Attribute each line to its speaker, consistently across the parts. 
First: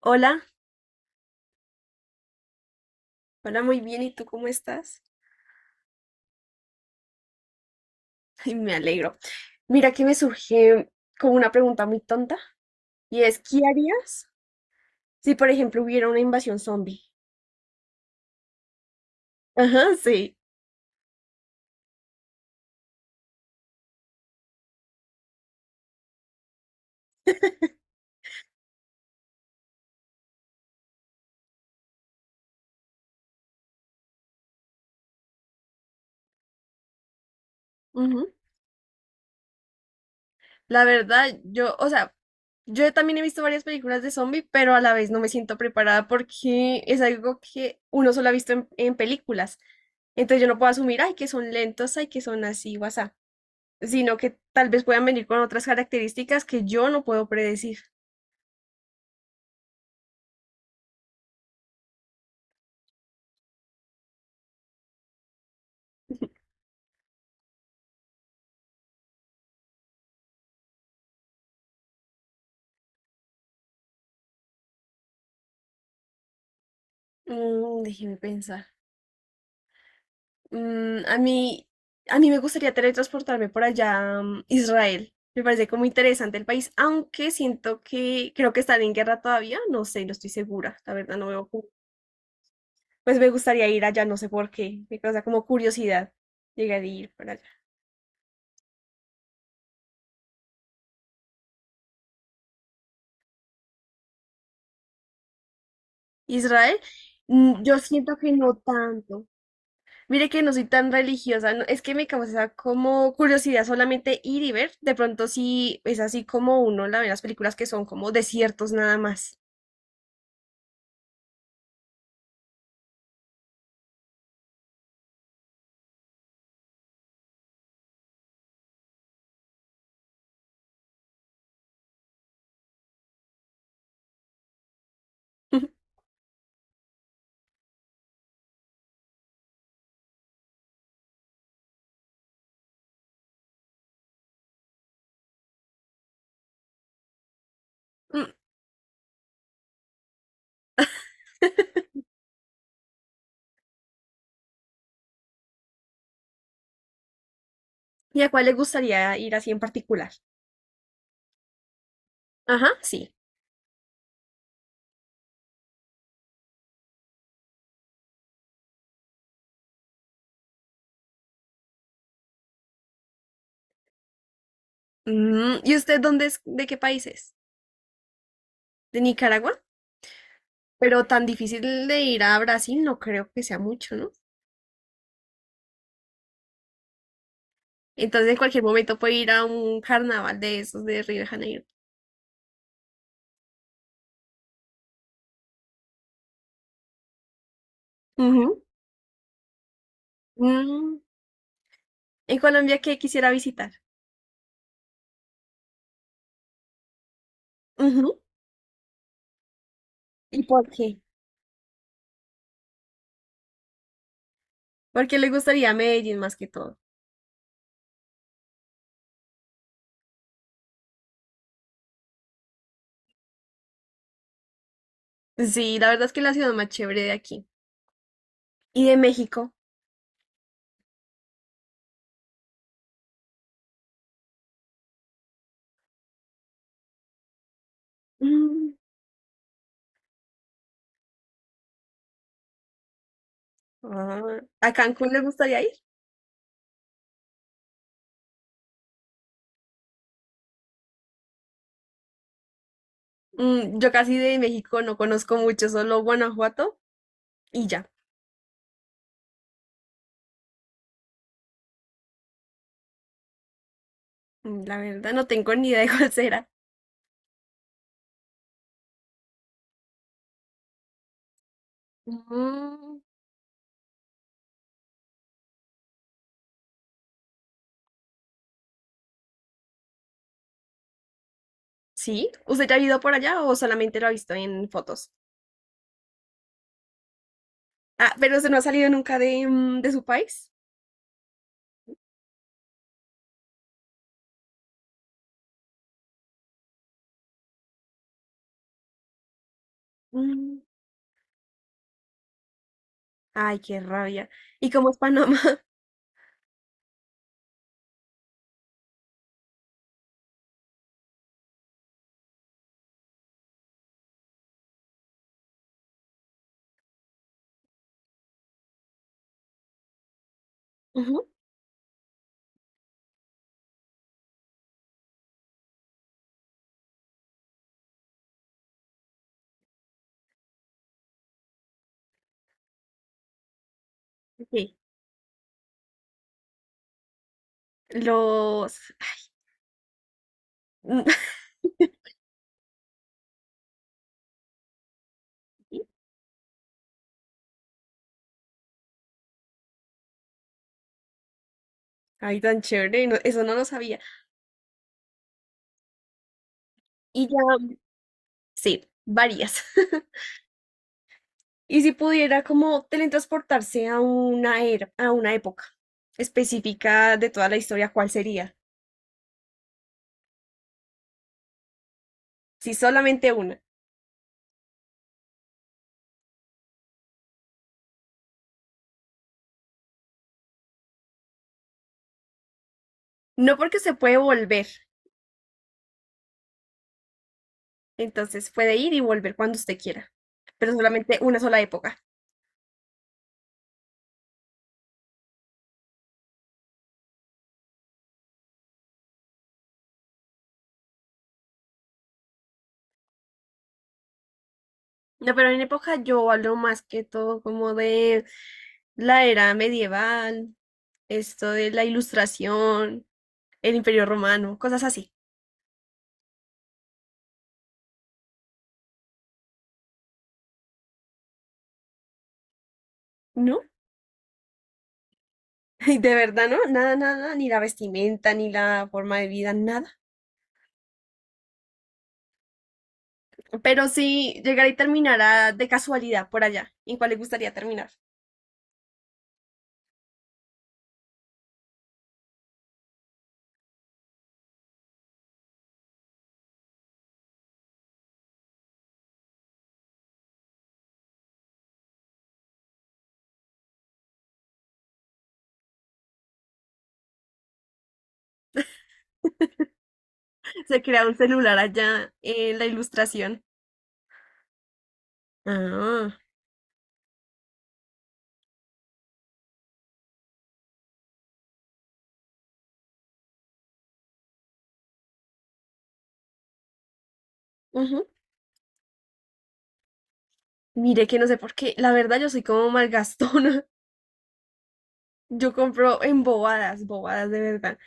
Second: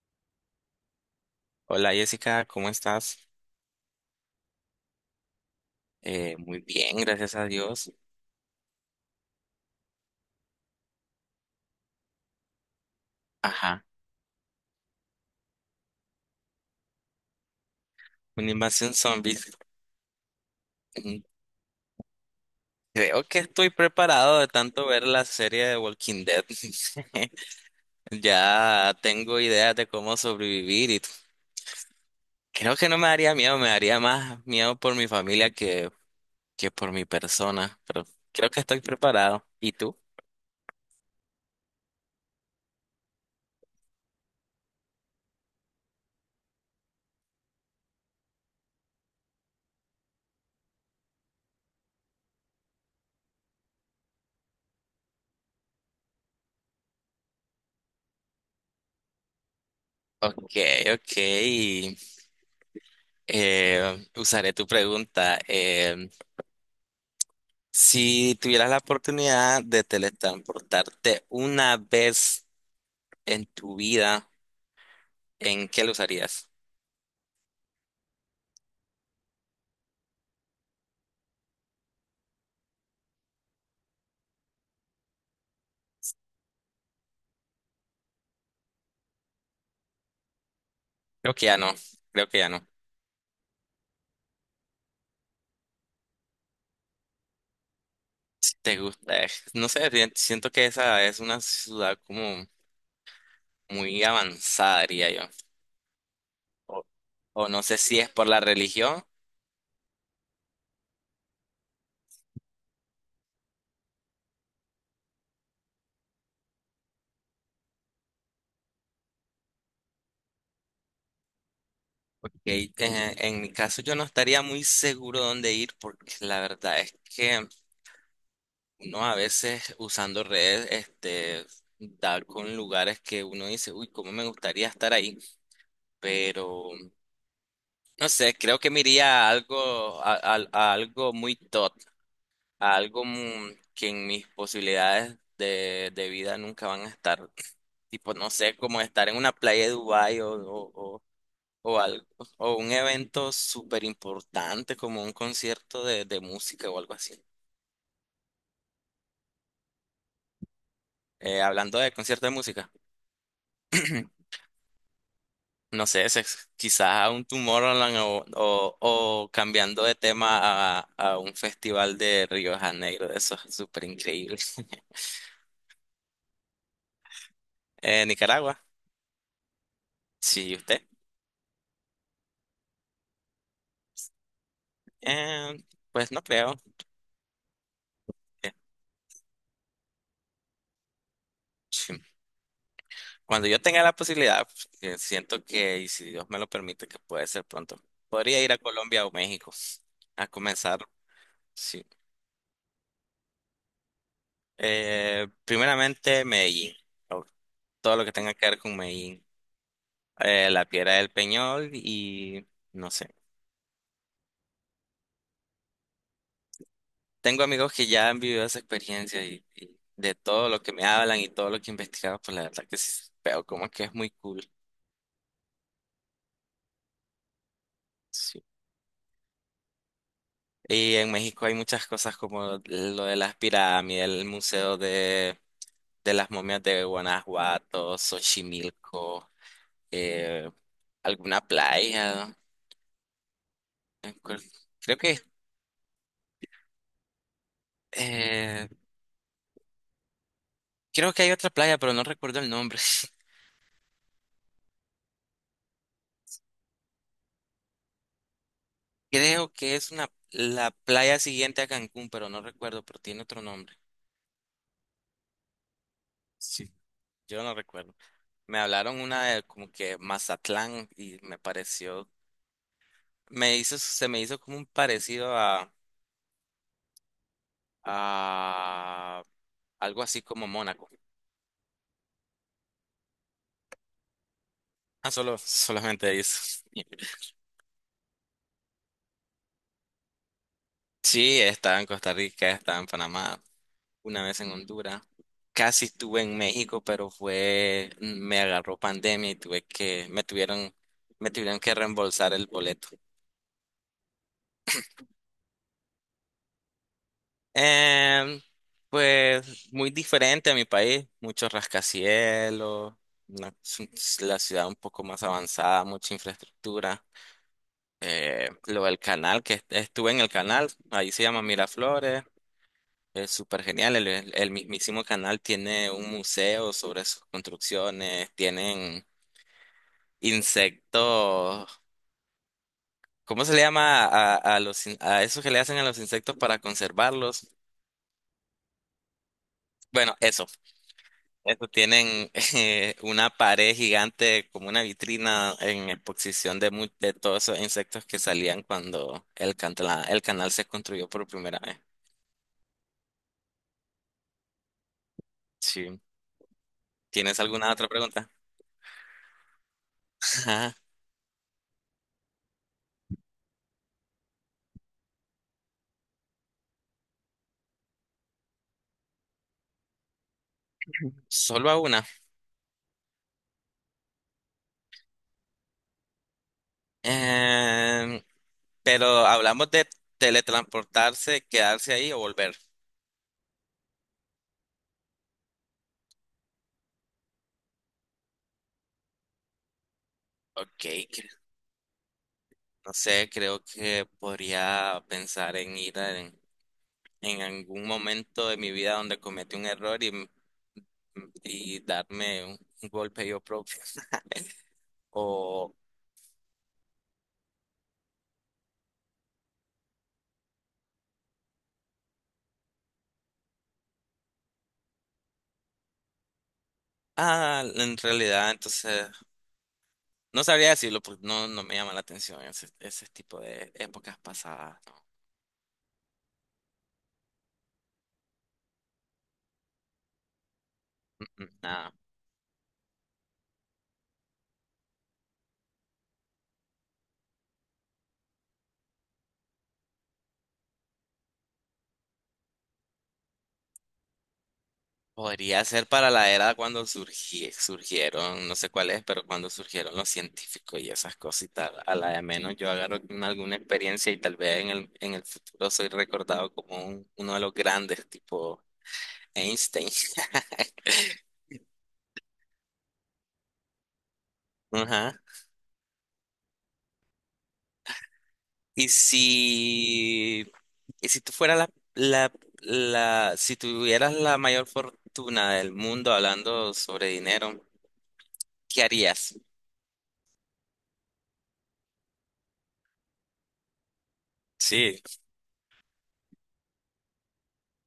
Speaker 1: Hola,
Speaker 2: Hola Jessica, ¿cómo estás?
Speaker 1: hola, muy bien. ¿Y tú cómo estás?
Speaker 2: Muy bien, gracias a Dios.
Speaker 1: Ay, me alegro. Mira que me surge como una pregunta muy tonta y es, ¿qué
Speaker 2: Ajá,
Speaker 1: harías si, por ejemplo, hubiera una invasión zombie?
Speaker 2: una invasión zombies.
Speaker 1: Ajá, sí.
Speaker 2: Mm, Creo que estoy preparado de tanto ver la serie de Walking Dead. Ya tengo ideas de cómo sobrevivir creo que no me daría miedo, me daría más miedo por mi familia que por mi persona, pero
Speaker 1: Ujú.
Speaker 2: creo que estoy preparado. ¿Y tú?
Speaker 1: La verdad, yo, o sea, yo también he visto varias películas de zombie, pero a la vez no me siento preparada porque es algo que uno solo ha visto en películas. Entonces yo no puedo asumir, ay, que son lentos, ay, que son así, guasá, sino que tal vez puedan venir con otras características que yo no puedo predecir.
Speaker 2: Ok, ok. Usaré tu pregunta. Si tuvieras la oportunidad de teletransportarte una vez en tu vida, ¿en qué lo usarías?
Speaker 1: Déjeme pensar. Mm, a mí, a mí me gustaría teletransportarme por allá, Israel. Me parece como interesante el país, aunque siento que creo que están en guerra todavía. No sé, no estoy segura. La verdad, no
Speaker 2: Creo que
Speaker 1: veo.
Speaker 2: ya no, creo que ya no.
Speaker 1: Pues me gustaría ir allá, no sé por qué. Me causa como curiosidad llegar a ir para allá.
Speaker 2: Si te gusta, no sé, siento que esa es una ciudad como muy avanzada, diría yo.
Speaker 1: Israel,
Speaker 2: O, o no sé
Speaker 1: yo
Speaker 2: si es
Speaker 1: siento
Speaker 2: por
Speaker 1: que
Speaker 2: la
Speaker 1: no
Speaker 2: religión,
Speaker 1: tanto. Mire que no soy tan religiosa, es que me causa como curiosidad solamente ir y ver. De pronto sí es así como uno la ve en las películas que son como desiertos nada más.
Speaker 2: porque en mi caso yo no estaría muy seguro dónde ir, porque la verdad es que uno a veces usando redes, este, da con lugares que uno dice, uy, cómo me gustaría estar ahí, pero no sé, creo que me iría a algo, a algo muy top, que en mis posibilidades de vida nunca van a estar, tipo, no
Speaker 1: Mm,
Speaker 2: sé, como estar en una playa de Dubái o- o algo, o un evento súper importante como un concierto de música o algo así.
Speaker 1: ¿y a cuál le gustaría ir así en particular?
Speaker 2: Hablando de concierto de
Speaker 1: Ajá,
Speaker 2: música.
Speaker 1: sí.
Speaker 2: No sé, quizás a un Tomorrowland o cambiando de tema a un festival de Río de Janeiro, eso es súper increíble.
Speaker 1: ¿Y usted dónde es? ¿De qué país es?
Speaker 2: Nicaragua,
Speaker 1: ¿De Nicaragua?
Speaker 2: sí, ¿y usted?
Speaker 1: Pero tan difícil de ir a Brasil no creo que sea mucho, ¿no?
Speaker 2: Eh, pues no creo.
Speaker 1: Entonces, en
Speaker 2: Eh,
Speaker 1: cualquier momento puedo ir a un carnaval de esos de Río de Janeiro.
Speaker 2: sí. Cuando yo tenga la posibilidad, que siento que, y si Dios me lo permite, que puede ser pronto, podría ir a
Speaker 1: Ujú.
Speaker 2: Colombia o México a comenzar,
Speaker 1: Mm,
Speaker 2: sí.
Speaker 1: En Colombia, ¿qué quisiera visitar?
Speaker 2: Primeramente, Medellín, o todo lo que
Speaker 1: Ujú.
Speaker 2: tenga que ver con Medellín.
Speaker 1: ¿Y
Speaker 2: La
Speaker 1: por
Speaker 2: Piedra
Speaker 1: qué?
Speaker 2: del Peñol y... No sé.
Speaker 1: Porque le gustaría Medellín más que todo.
Speaker 2: Tengo amigos que ya han vivido esa experiencia y de todo lo que me hablan y todo lo que he investigado pues la verdad que sí, pero como que es muy cool.
Speaker 1: Sí, la verdad es que es la ciudad más chévere de aquí.
Speaker 2: Sí.
Speaker 1: ¿Y de México?
Speaker 2: Y en México hay muchas cosas como lo de las pirámides, el museo de las momias de Guanajuato,
Speaker 1: Mm,
Speaker 2: Xochimilco, eh, alguna playa, ¿no? Me
Speaker 1: ah,
Speaker 2: acuer-
Speaker 1: ¿a
Speaker 2: Creo
Speaker 1: Cancún
Speaker 2: que
Speaker 1: le gustaría ir?
Speaker 2: eh, creo que hay otra playa, pero no recuerdo el nombre.
Speaker 1: Yo casi de México no conozco mucho, solo Guanajuato y ya.
Speaker 2: Creo que es una la playa siguiente a Cancún, pero no recuerdo, pero tiene otro nombre.
Speaker 1: La verdad no tengo ni idea de cuál será.
Speaker 2: Yo no recuerdo. Me hablaron una de como que Mazatlán y me pareció,
Speaker 1: Mm,
Speaker 2: me hizo, se me hizo como un parecido a algo así como Mónaco.
Speaker 1: ¿Sí? ¿Usted ya ha ido por allá o solamente lo ha visto en fotos?
Speaker 2: Ah, solo, solamente eso.
Speaker 1: Ah, pero usted no ha salido nunca de, de su país.
Speaker 2: Sí, estaba en Costa Rica, estaba en Panamá, una vez en Honduras. Casi estuve en México, pero fue, me agarró pandemia y tuve que,
Speaker 1: Mm,
Speaker 2: me tuvieron que reembolsar el boleto.
Speaker 1: Ay, qué rabia. ¿Y cómo es Panamá?
Speaker 2: Em, pues muy diferente a mi país, muchos rascacielos, es la ciudad un poco más avanzada, mucha infraestructura. Lo del canal, estuve en el canal, ahí se
Speaker 1: Ujú,
Speaker 2: llama Miraflores, es súper genial. El mismísimo canal tiene un museo sobre sus construcciones, tienen insectos. ¿Cómo se le llama a
Speaker 1: sí.
Speaker 2: los, a esos que le hacen a los insectos para conservarlos?
Speaker 1: Los...
Speaker 2: Bueno, eso. Eso tienen, una pared gigante como una vitrina en exposición de, de todos esos insectos que salían cuando el canal se construyó por primera vez.
Speaker 1: Ay, tan chévere, eso no lo sabía.
Speaker 2: Sí.
Speaker 1: Y ya,
Speaker 2: ¿Tienes alguna otra pregunta?
Speaker 1: sí, varias.
Speaker 2: Ajá,
Speaker 1: Y si pudiera como teletransportarse a una era, a una época específica de toda la historia, ¿cuál sería?
Speaker 2: solo a una.
Speaker 1: Si solamente una.
Speaker 2: Em, pero hablamos de teletransportarse, quedarse ahí o volver.
Speaker 1: No porque se puede volver. Entonces puede ir y volver cuando usted quiera, pero
Speaker 2: Ok,
Speaker 1: solamente
Speaker 2: cre-
Speaker 1: una sola época.
Speaker 2: no sé, creo que podría pensar en en algún momento de mi vida donde cometí un error y darme un golpe yo propio.
Speaker 1: No, pero en
Speaker 2: O,
Speaker 1: época yo hablo más que todo como de la era medieval, esto de la ilustración, el imperio romano, cosas así.
Speaker 2: ah, en realidad, entonces, no sabría decirlo porque no, no me llama la atención ese, ese tipo
Speaker 1: ¿No?
Speaker 2: de épocas pasadas, ¿no?
Speaker 1: De verdad, ¿no? Nada, nada, ni la vestimenta, ni la forma de vida, nada.
Speaker 2: Mm, mm, nada.
Speaker 1: Pero sí, llegar y terminar de casualidad por allá. ¿En cuál le gustaría terminar?
Speaker 2: Podría ser para la era cuando surgieron, no sé cuál es, pero cuando surgieron los científicos y esas cositas, a la de menos yo agarro alguna experiencia y tal vez en en el futuro soy recordado como uno de los grandes, tipo Einstein.
Speaker 1: Se crea un celular allá en la ilustración.
Speaker 2: Ajá.
Speaker 1: Ah,
Speaker 2: Y si Y si tú fueras la, la, la, si tuvieras la mayor fortuna del mundo hablando sobre dinero,
Speaker 1: ujú.
Speaker 2: ¿qué harías?
Speaker 1: Mire que no sé por qué. La verdad, yo soy como malgastona.
Speaker 2: Sí.
Speaker 1: Yo compro en bobadas, bobadas de verdad.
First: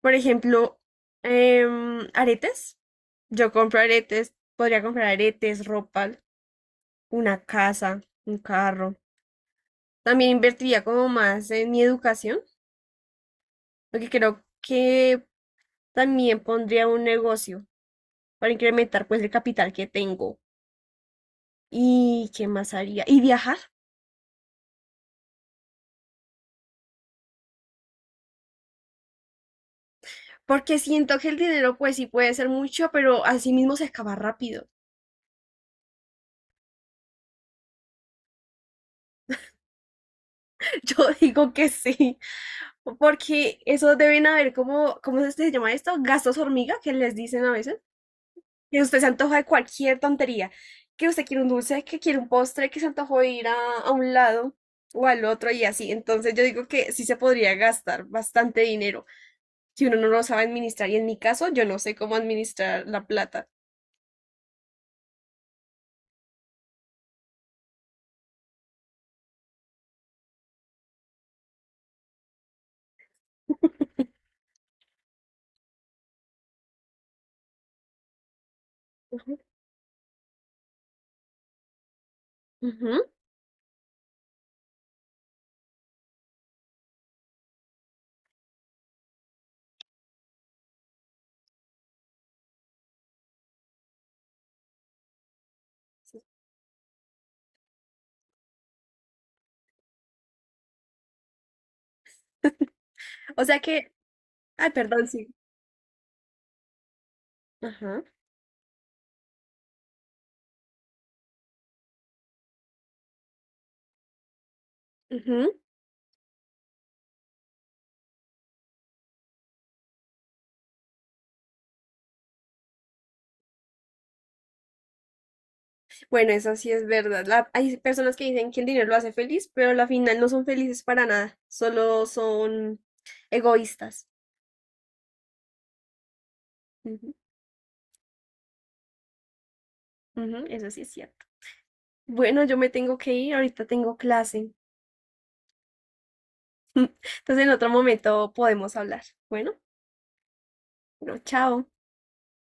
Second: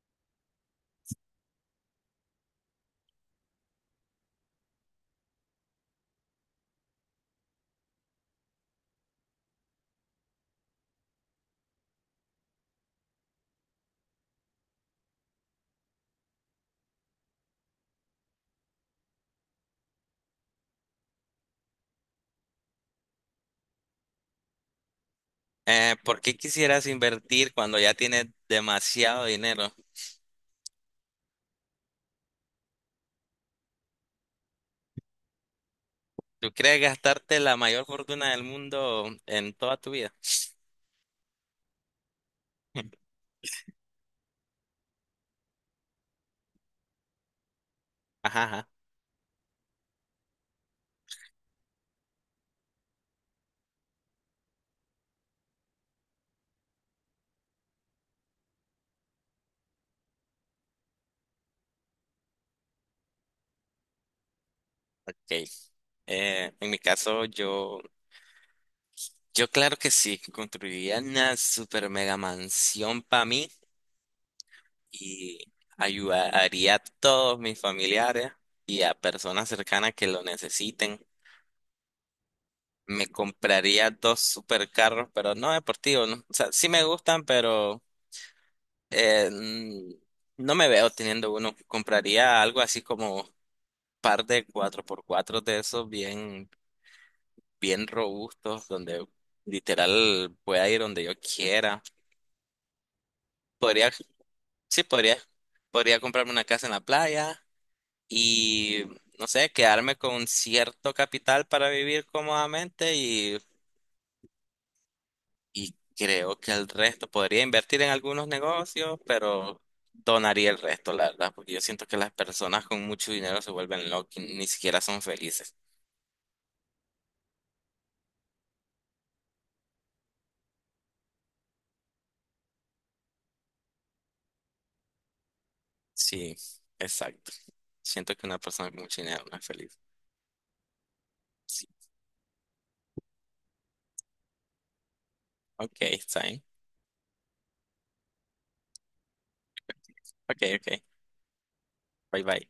Speaker 1: Por ejemplo, aretes. Yo compro aretes. Podría comprar aretes, ropa, una casa, un carro. También invertiría como más en mi educación, porque creo que también pondría un negocio para incrementar pues el capital que tengo. ¿Y qué más haría? ¿Y viajar?
Speaker 2: ¿Por qué quisieras invertir cuando ya tienes demasiado dinero?
Speaker 1: Porque siento que el dinero, pues sí puede ser mucho, pero así mismo se acaba rápido.
Speaker 2: ¿Tú crees gastarte la mayor fortuna del mundo en toda tu vida?
Speaker 1: Yo digo que sí, porque eso deben haber como, ¿cómo es que se llama esto? Gastos hormiga, que les dicen a veces,
Speaker 2: Ajá, ajá.
Speaker 1: que usted se antoja de cualquier tontería, que usted quiere un dulce, que quiere un postre, que se antojó de ir a un lado o al otro y así. Entonces yo digo que sí se podría gastar bastante dinero si uno no lo sabe administrar. Y en mi caso, yo no sé cómo administrar la plata.
Speaker 2: Ok. En mi caso, yo claro que sí, construiría una super mega mansión para mí y ayudaría a todos mis familiares y a
Speaker 1: Ujú,
Speaker 2: personas cercanas que lo necesiten. Me
Speaker 1: ujú.
Speaker 2: compraría dos supercarros, pero no deportivos, ¿no? O sea, sí me gustan, pero no me veo teniendo uno. Compraría algo así como par de cuatro por cuatro de esos bien, bien robustos, donde literal pueda ir donde yo quiera.
Speaker 1: O sea
Speaker 2: Podría,
Speaker 1: que, ay,
Speaker 2: sí,
Speaker 1: perdón,
Speaker 2: podría.
Speaker 1: sí.
Speaker 2: Podría comprarme una casa en la playa
Speaker 1: Ajá.
Speaker 2: y, no sé, quedarme con cierto capital para vivir cómodamente
Speaker 1: Ujú.
Speaker 2: y creo que el resto podría invertir en algunos negocios, pero donaría el resto, la verdad, porque yo siento que las personas con mucho dinero se vuelven locas, y ni siquiera son felices.
Speaker 1: Bueno, eso sí es verdad. Hay personas que dicen que el dinero lo hace feliz, pero a la final no son felices para nada, solo son egoístas.
Speaker 2: Sí,
Speaker 1: Ujú,
Speaker 2: exacto. Siento que una persona con mucho dinero no es feliz.
Speaker 1: ujú, eso sí es cierto.
Speaker 2: Sí.
Speaker 1: Bueno, yo me tengo que ir, ahorita tengo clase.
Speaker 2: Ok, está bien.
Speaker 1: Entonces en otro momento podemos hablar. Bueno,
Speaker 2: Ok, ok.
Speaker 1: bueno, chao.
Speaker 2: Bye bye.